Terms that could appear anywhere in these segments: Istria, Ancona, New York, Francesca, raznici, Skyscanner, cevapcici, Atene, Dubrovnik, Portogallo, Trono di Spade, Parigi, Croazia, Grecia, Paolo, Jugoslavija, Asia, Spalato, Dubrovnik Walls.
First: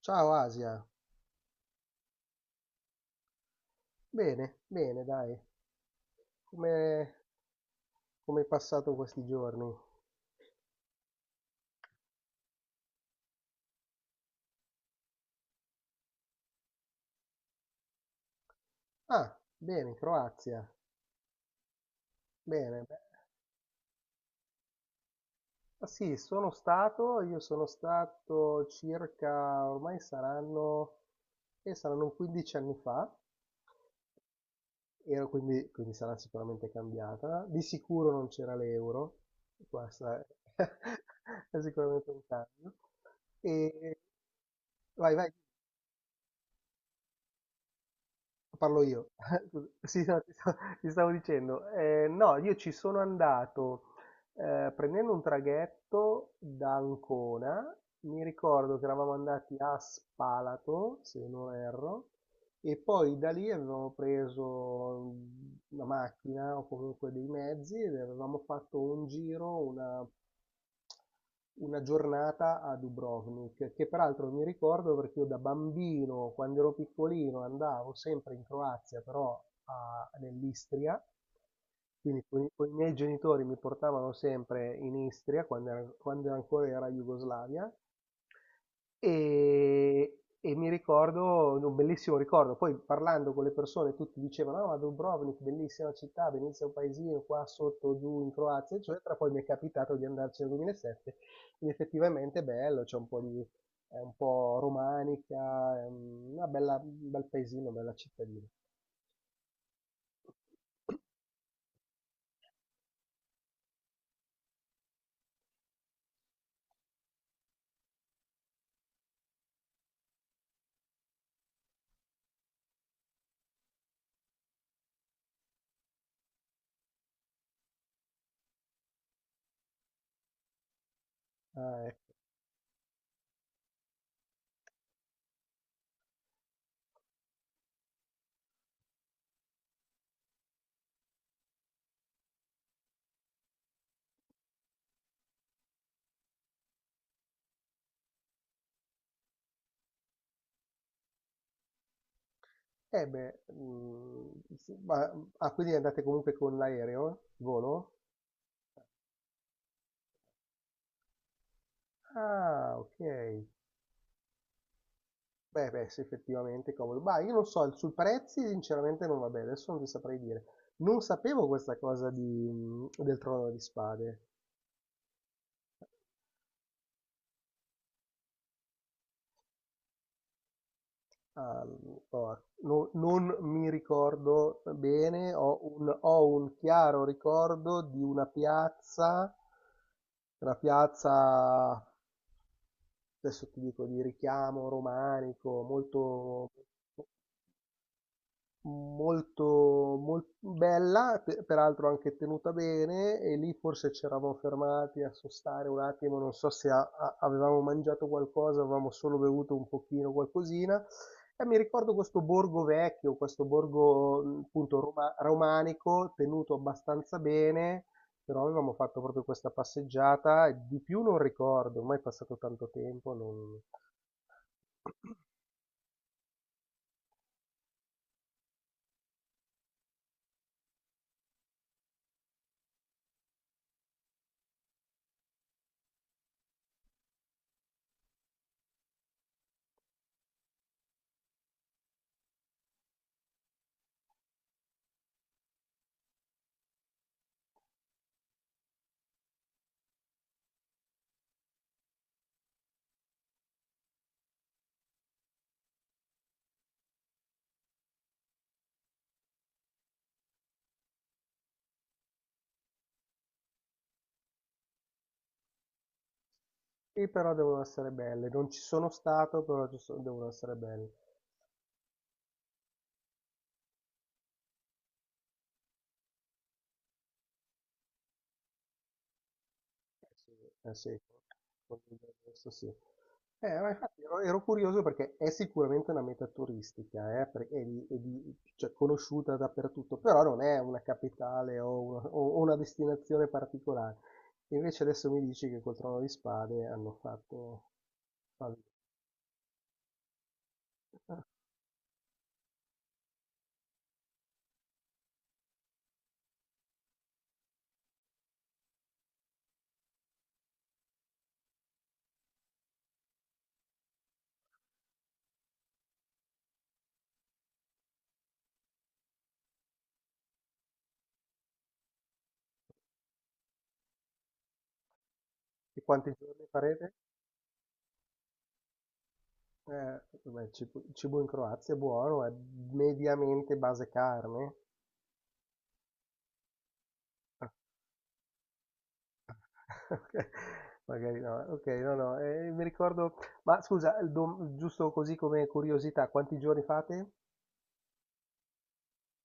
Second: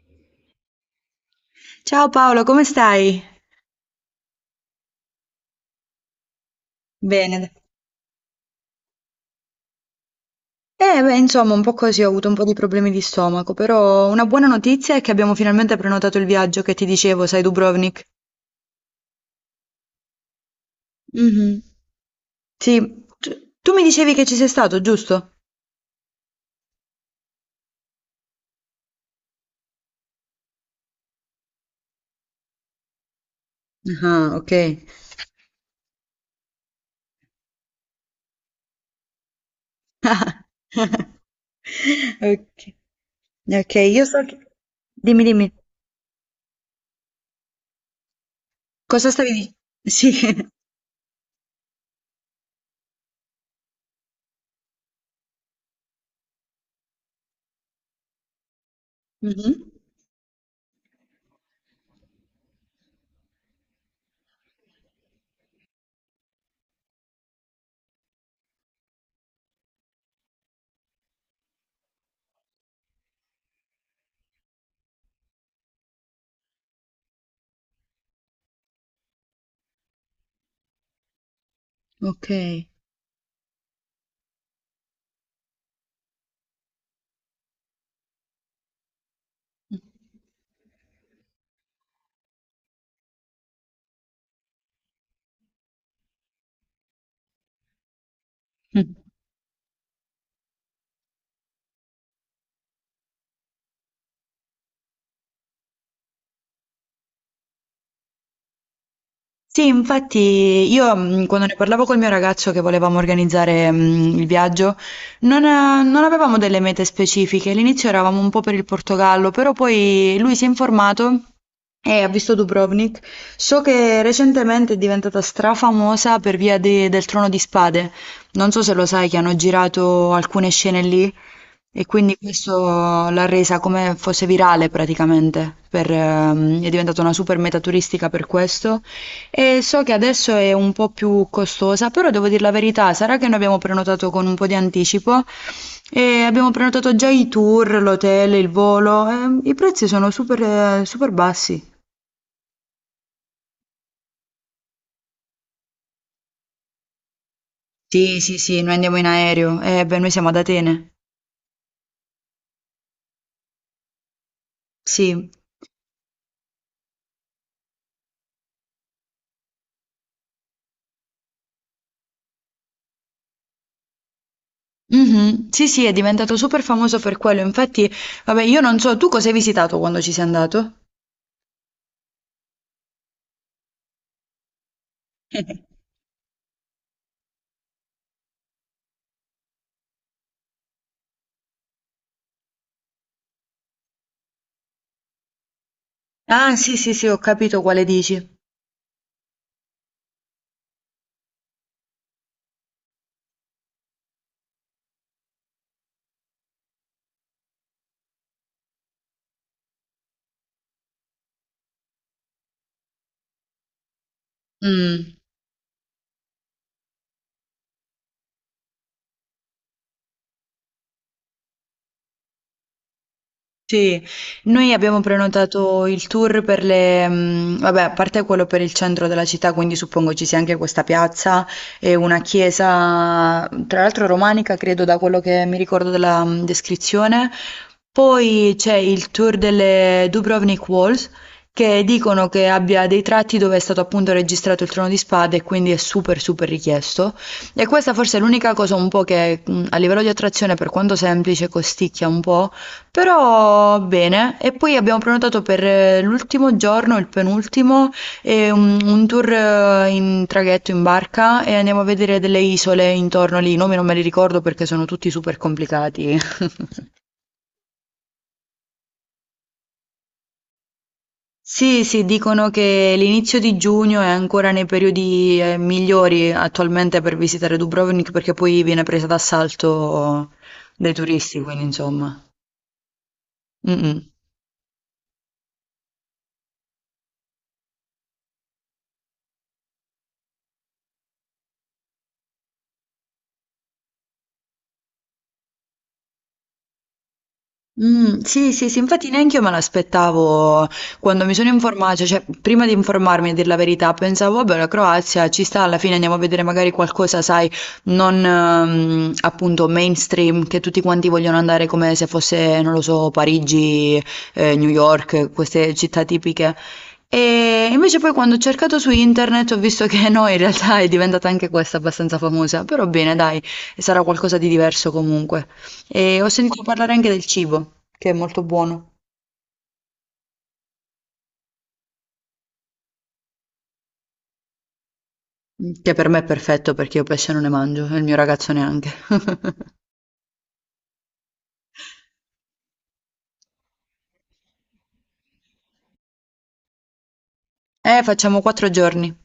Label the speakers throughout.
Speaker 1: Ciao Asia,
Speaker 2: Ciao Paolo, come stai?
Speaker 1: bene, bene, dai, come
Speaker 2: Bene.
Speaker 1: come hai passato questi giorni?
Speaker 2: Beh, insomma, un po' così, ho avuto un po' di problemi di stomaco, però una buona notizia è che abbiamo finalmente prenotato il viaggio che ti dicevo, sai, Dubrovnik.
Speaker 1: Ah, bene, Croazia,
Speaker 2: Mhm. Sì,
Speaker 1: bene. Beh,
Speaker 2: tu, tu mi dicevi che ci sei stato, giusto?
Speaker 1: ah, sì, sono stato, io sono stato circa, ormai saranno, saranno 15 anni fa,
Speaker 2: Ah, ok.
Speaker 1: quindi sarà sicuramente cambiata, di sicuro non c'era l'euro, questa è, è sicuramente un
Speaker 2: Ok,
Speaker 1: cambio.
Speaker 2: ok,
Speaker 1: E
Speaker 2: io so che...
Speaker 1: vai,
Speaker 2: Dimmi,
Speaker 1: vai.
Speaker 2: dimmi,
Speaker 1: Parlo io.
Speaker 2: cosa stavi
Speaker 1: Sì, no, ti
Speaker 2: dicendo? Sì.
Speaker 1: sta- ti stavo dicendo. No, io ci sono andato prendendo un traghetto da Ancona. Mi ricordo che eravamo andati
Speaker 2: Mhm.
Speaker 1: a Spalato, se non erro, e poi da lì avevamo preso una macchina o comunque dei mezzi ed avevamo fatto un giro, una giornata a Dubrovnik che peraltro mi ricordo perché io da bambino, quando ero piccolino, andavo sempre in Croazia, però nell'Istria, quindi
Speaker 2: Ok.
Speaker 1: con i miei genitori mi portavano sempre in Istria quando ancora era Jugoslavia. E mi ricordo, un bellissimo ricordo. Poi parlando con le persone tutti dicevano, ah, ma Dubrovnik, bellissima città, bellissimo paesino qua sotto, giù in Croazia, eccetera. Poi mi è capitato di andarci nel 2007, ed effettivamente è bello, c'è un po' di, è un po' romanica, è una bella, un bel paesino, una bella cittadina.
Speaker 2: Sì, infatti io quando ne parlavo col mio ragazzo che volevamo organizzare il viaggio, non avevamo delle mete specifiche. All'inizio eravamo un po' per il Portogallo, però poi lui si è informato e ha visto Dubrovnik. So che recentemente è diventata strafamosa per via de- del Trono di Spade. Non so se lo sai che hanno girato alcune scene lì
Speaker 1: Ah,
Speaker 2: e
Speaker 1: ecco.
Speaker 2: quindi questo l'ha resa come fosse virale praticamente. Per, è diventata una super meta turistica per questo. E so che adesso è un po' più costosa, però devo dire la verità, sarà che noi abbiamo prenotato con un po' di anticipo e abbiamo prenotato già i tour, l'hotel, il volo, e i prezzi sono super, super bassi.
Speaker 1: Eh beh, sì, ah, quindi andate comunque con l'aereo, il volo?
Speaker 2: Sì, sì, sì, noi andiamo in aereo, e beh, noi siamo ad Atene.
Speaker 1: Ah, ok.
Speaker 2: Sì.
Speaker 1: Beh, beh, sì, effettivamente è comodo. Bah, io non so, sui prezzi sinceramente non vabbè, adesso non ti saprei dire. Non sapevo questa cosa del Trono di Spade.
Speaker 2: Mhm. Sì, sì, è diventato super famoso per quello. Infatti, vabbè, io non so, tu cosa hai visitato quando ci sei andato?
Speaker 1: Ah, no, non mi ricordo bene, ho un chiaro ricordo di una piazza, adesso ti dico, di richiamo romanico, molto...
Speaker 2: Ah, sì, sì, sì, ho capito quale dici.
Speaker 1: molto, mol- bella, peraltro anche tenuta bene, e lì forse ci eravamo fermati a sostare un attimo, non so se avevamo mangiato qualcosa, avevamo solo bevuto un pochino, qualcosina. E mi ricordo questo borgo vecchio, questo borgo appunto
Speaker 2: Mm.
Speaker 1: romanico, tenuto abbastanza bene, però avevamo fatto proprio questa passeggiata, e di più non ricordo, ormai è passato tanto tempo, non...
Speaker 2: Sì, noi abbiamo prenotato il tour per le, vabbè, a parte quello per il centro della città, quindi suppongo ci sia anche questa piazza e una chiesa, tra l'altro romanica, credo da quello che mi ricordo della descrizione. Poi c'è il tour delle Dubrovnik Walls, che dicono che abbia dei tratti dove è stato appunto registrato il Trono di Spade e quindi è super super richiesto. E questa forse è l'unica cosa un po' che a livello di attrazione, per quanto semplice, costicchia un po'. Però bene, e poi abbiamo prenotato per l'ultimo giorno, il penultimo, e un tour in traghetto, in barca e andiamo a vedere delle isole intorno lì. I nomi non me li ricordo perché sono tutti super complicati.
Speaker 1: Sì, però devono essere belle, non ci sono stato, però devono essere belle.
Speaker 2: Sì, sì, dicono che l'inizio di giugno è ancora nei periodi migliori attualmente per visitare Dubrovnik perché poi viene presa d'assalto
Speaker 1: Eh sì,
Speaker 2: dai
Speaker 1: eh sì,
Speaker 2: turisti, quindi
Speaker 1: con il
Speaker 2: insomma.
Speaker 1: resto sì. Ma
Speaker 2: Mm,
Speaker 1: infatti
Speaker 2: mm.
Speaker 1: ero curioso perché è sicuramente una meta turistica, cioè, conosciuta dappertutto, però non è una capitale o una, o una destinazione particolare. Invece adesso mi dici che col Trono di Spade hanno fatto...
Speaker 2: Sì,
Speaker 1: fanno-
Speaker 2: sì, sì, infatti neanche io me l'aspettavo quando mi sono informata, cioè prima di informarmi a dir la verità, pensavo, vabbè, la Croazia ci sta, alla fine andiamo a vedere magari qualcosa, sai, non appunto mainstream, che tutti quanti vogliono andare come se fosse, non lo so, Parigi, New York, queste città tipiche. E invece poi quando ho cercato su internet ho visto che no, in realtà è diventata anche questa abbastanza famosa, però bene, dai, sarà qualcosa di diverso comunque.
Speaker 1: E quanti
Speaker 2: E ho
Speaker 1: giorni
Speaker 2: sentito parlare
Speaker 1: farete?
Speaker 2: anche del cibo, che è molto buono,
Speaker 1: Vabbè, il cibo in Croazia è buono, è mediamente base carne,
Speaker 2: che per me è perfetto perché io pesce non ne mangio e il mio ragazzo neanche.
Speaker 1: ok, magari no. Ok, no, no, mi ricordo. Ma scusa, giusto così come curiosità, quanti giorni fate?
Speaker 2: Facciamo 4 giorni.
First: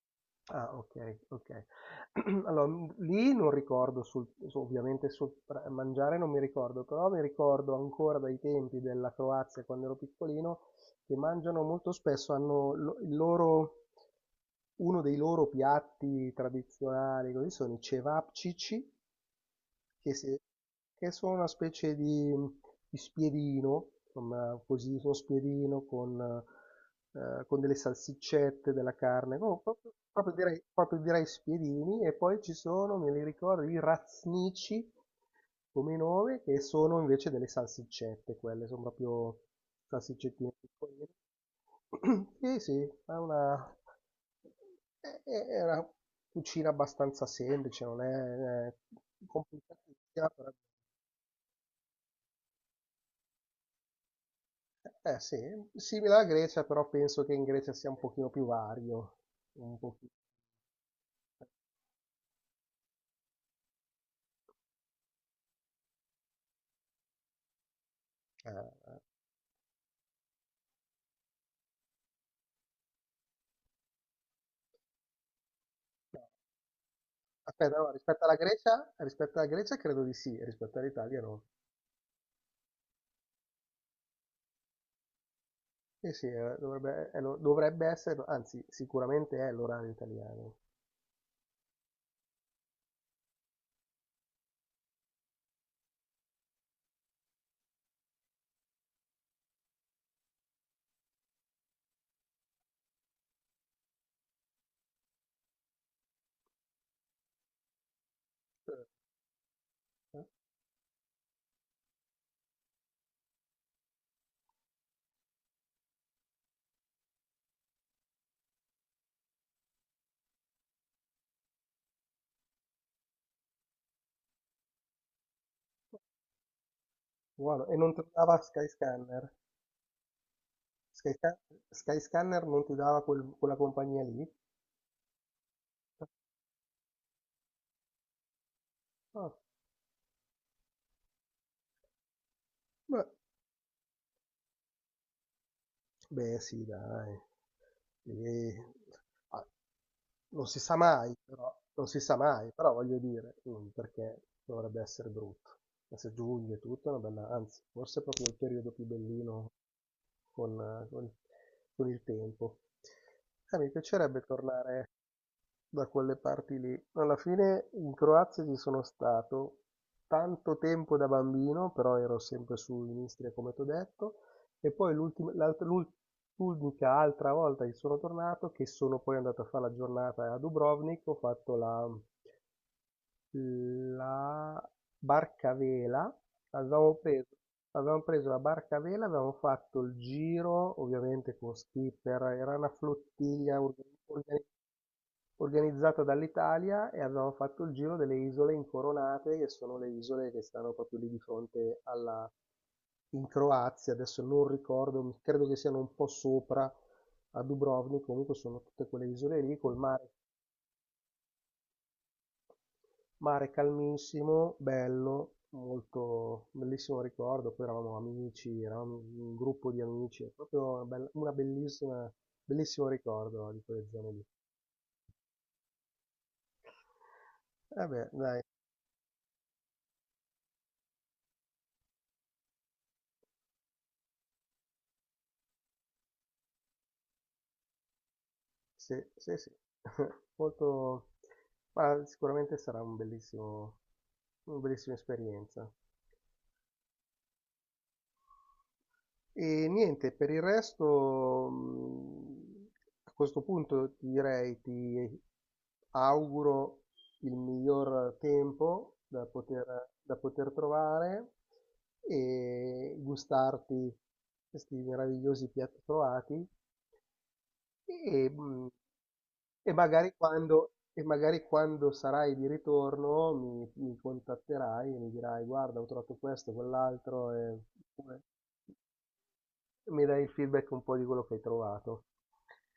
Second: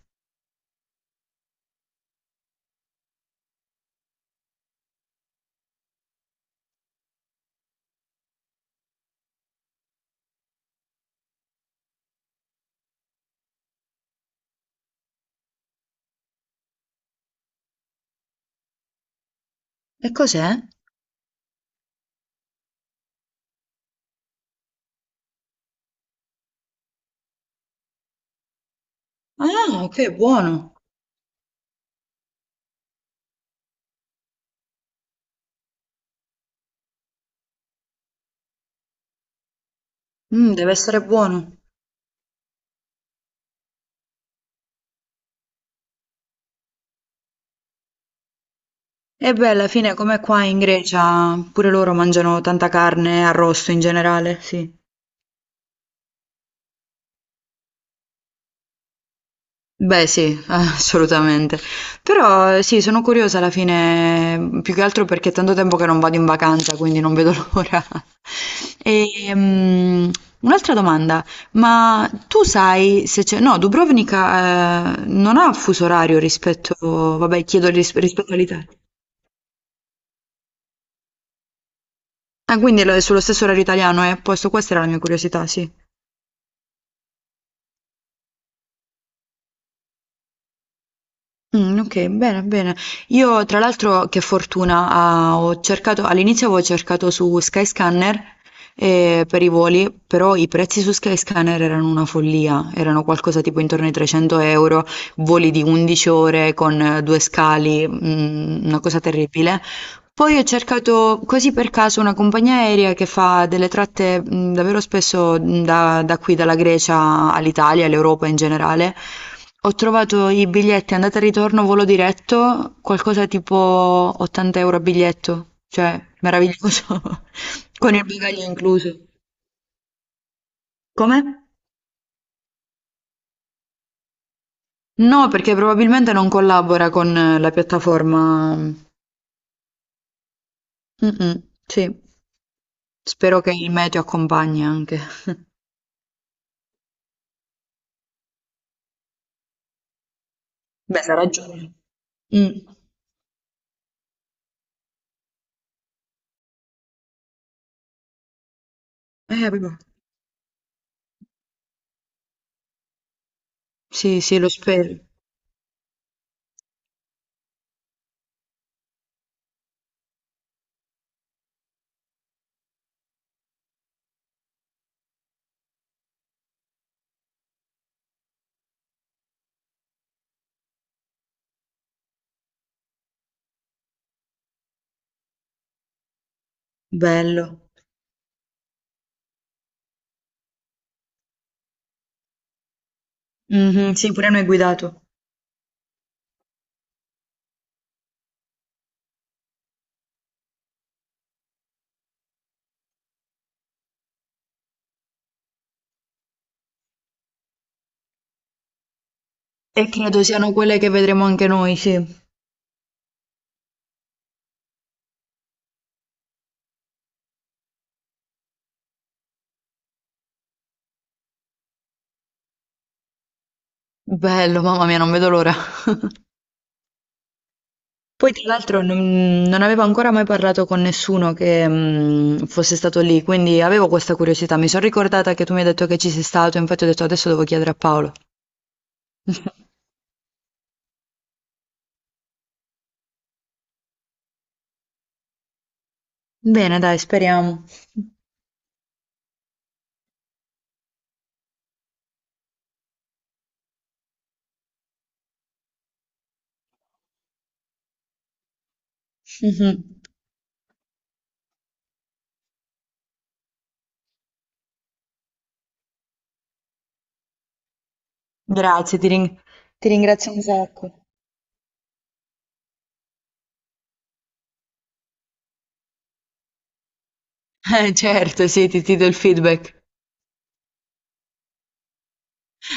Speaker 1: Ah, ok, ok. Allora, lì non ricordo, ovviamente sul mangiare non mi ricordo, però mi ricordo ancora dai tempi della Croazia quando ero piccolino che mangiano molto spesso, hanno il loro, uno dei loro piatti tradizionali, così sono i cevapcici,
Speaker 2: E
Speaker 1: Che se
Speaker 2: cos'è?
Speaker 1: che sono una specie di spiedino, insomma così, uno spiedino con delle salsiccette, della carne, no
Speaker 2: Ah,
Speaker 1: proprio
Speaker 2: ok,
Speaker 1: proprio direi
Speaker 2: buono.
Speaker 1: proprio direi spiedini e poi ci sono, me li ricordo, i raznici come nome, che sono invece delle salsiccette quelle, son proprio salsiccettine
Speaker 2: Mm, deve essere
Speaker 1: piccoline.
Speaker 2: buono.
Speaker 1: Sì, sì, è una È una cucina abbastanza semplice, non è
Speaker 2: E beh, alla fine, come
Speaker 1: complicatissima.
Speaker 2: qua in Grecia, pure loro mangiano tanta carne, arrosto in generale, sì.
Speaker 1: Eh sì, simile alla Grecia, però penso che in Grecia sia un pochino più vario. Un
Speaker 2: Beh
Speaker 1: pochino,
Speaker 2: sì, assolutamente. Però sì, sono curiosa alla fine, più che altro perché è tanto tempo che non vado in vacanza, quindi non vedo l'ora.
Speaker 1: eh,
Speaker 2: E, mm, un'altra domanda, ma tu sai se c'è... No, Dubrovnica, non ha fuso orario
Speaker 1: no,
Speaker 2: rispetto... Vabbè, chiedo
Speaker 1: aspetta, no,
Speaker 2: ris-
Speaker 1: rispetto
Speaker 2: rispetto
Speaker 1: alla
Speaker 2: all'Italia.
Speaker 1: Grecia, rispetto alla Grecia credo di sì, rispetto all'Italia no.
Speaker 2: Ah, quindi è lo- è sullo stesso orario italiano, è a posto, questa era la mia curiosità, sì.
Speaker 1: Eh sì, dovrebbe, dovrebbe essere, anzi, sicuramente è l'orario italiano.
Speaker 2: Okay, bene, bene. Io tra l'altro che fortuna, ah, ho cercato all'inizio avevo cercato su Skyscanner, per i voli, però i prezzi su Skyscanner erano una follia, erano qualcosa tipo intorno ai 300 euro, voli di 11 ore con 2 scali, mhmm,
Speaker 1: Eh,
Speaker 2: una cosa terribile.
Speaker 1: eh.
Speaker 2: Poi ho cercato così per caso una compagnia aerea che fa delle tratte davvero spesso da qui, dalla Grecia all'Italia, all'Europa in generale. Ho trovato i biglietti andata e ritorno volo diretto, qualcosa tipo 80 euro a biglietto, cioè meraviglioso,
Speaker 1: Buono. E
Speaker 2: con
Speaker 1: non ti
Speaker 2: il
Speaker 1: dava
Speaker 2: bagaglio incluso.
Speaker 1: Skyscanner? Skysca-
Speaker 2: Come?
Speaker 1: Skyscanner non ti dava quella compagnia lì?
Speaker 2: No, perché probabilmente non collabora con la piattaforma.
Speaker 1: Ah,
Speaker 2: Mm-mm, sì,
Speaker 1: beh,
Speaker 2: spero che il meteo accompagni anche.
Speaker 1: beh, sì, dai. Sì. Ah, non si sa
Speaker 2: Beh,
Speaker 1: mai,
Speaker 2: sarà
Speaker 1: però,
Speaker 2: giusto.
Speaker 1: non si sa mai,
Speaker 2: Mm.
Speaker 1: però voglio dire, perché dovrebbe essere brutto. Adesso è giugno e tutto è una bella, anzi, forse è proprio il periodo più bellino
Speaker 2: Proprio.
Speaker 1: con, eh, con- con il tempo. Mi piacerebbe
Speaker 2: Sì, sì, lo
Speaker 1: tornare
Speaker 2: spero.
Speaker 1: da quelle parti lì. Alla fine in Croazia ci sono stato tanto tempo da bambino, però ero sempre su in Istria, come ti ho detto, e poi l'unica altra volta che sono tornato, che sono poi andato a fare la giornata a Dubrovnik, ho fatto la barca a vela, avevamo preso,
Speaker 2: Bello.
Speaker 1: avevamo preso la barca a vela, avevamo fatto il giro, ovviamente con skipper, era una flottiglia
Speaker 2: Mhm, sì, pure
Speaker 1: organizzata
Speaker 2: noi guidato.
Speaker 1: organizzata dall'Italia e avevamo fatto il giro delle isole incoronate, che sono le isole che stanno proprio lì di fronte alla, in Croazia, adesso non ricordo, credo che siano un po' sopra a Dubrovnik, comunque sono tutte quelle isole lì col
Speaker 2: E
Speaker 1: mare,
Speaker 2: credo siano quelle che vedremo anche noi, sì.
Speaker 1: mare calmissimo, bello, molto bellissimo ricordo, poi eravamo amici, eravamo un gruppo di amici, è proprio una, bella- una bellissima, bellissimo ricordo di quelle zone lì.
Speaker 2: Bello, mamma mia, non vedo l'ora.
Speaker 1: Vabbè,
Speaker 2: Poi,
Speaker 1: dai.
Speaker 2: tra l'altro, non avevo ancora mai parlato con nessuno che mm, fosse stato lì, quindi avevo questa curiosità. Mi sono ricordata che tu mi hai detto che ci sei stato, infatti ho detto adesso devo chiedere a Paolo.
Speaker 1: Sì, sì, sì. Molto... Ma sicuramente sarà una bellissima esperienza.
Speaker 2: Bene, dai, speriamo.
Speaker 1: E niente, per il resto, a questo punto ti auguro il miglior tempo da poter,
Speaker 2: Mhm.
Speaker 1: da poter trovare e gustarti questi meravigliosi piatti trovati. E, mh,
Speaker 2: Grazie, ti ring-
Speaker 1: e
Speaker 2: ti
Speaker 1: magari
Speaker 2: ringrazio un
Speaker 1: quando, e
Speaker 2: sacco.
Speaker 1: magari quando sarai di ritorno mi contatterai e mi dirai, guarda, ho trovato questo, quell'altro, e oppure
Speaker 2: Certo, sì, ti do il feedback.
Speaker 1: mi dai il feedback un po' di quello che hai trovato.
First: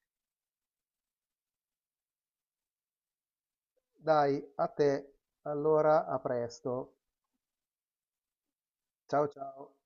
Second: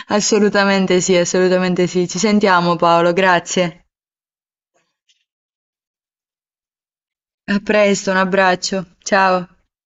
Speaker 2: Assolutamente sì, assolutamente sì. Ci sentiamo Paolo, grazie.
Speaker 1: Dai, a te. Allora, a presto.
Speaker 2: A presto, un abbraccio.
Speaker 1: Ciao
Speaker 2: Ciao.
Speaker 1: ciao.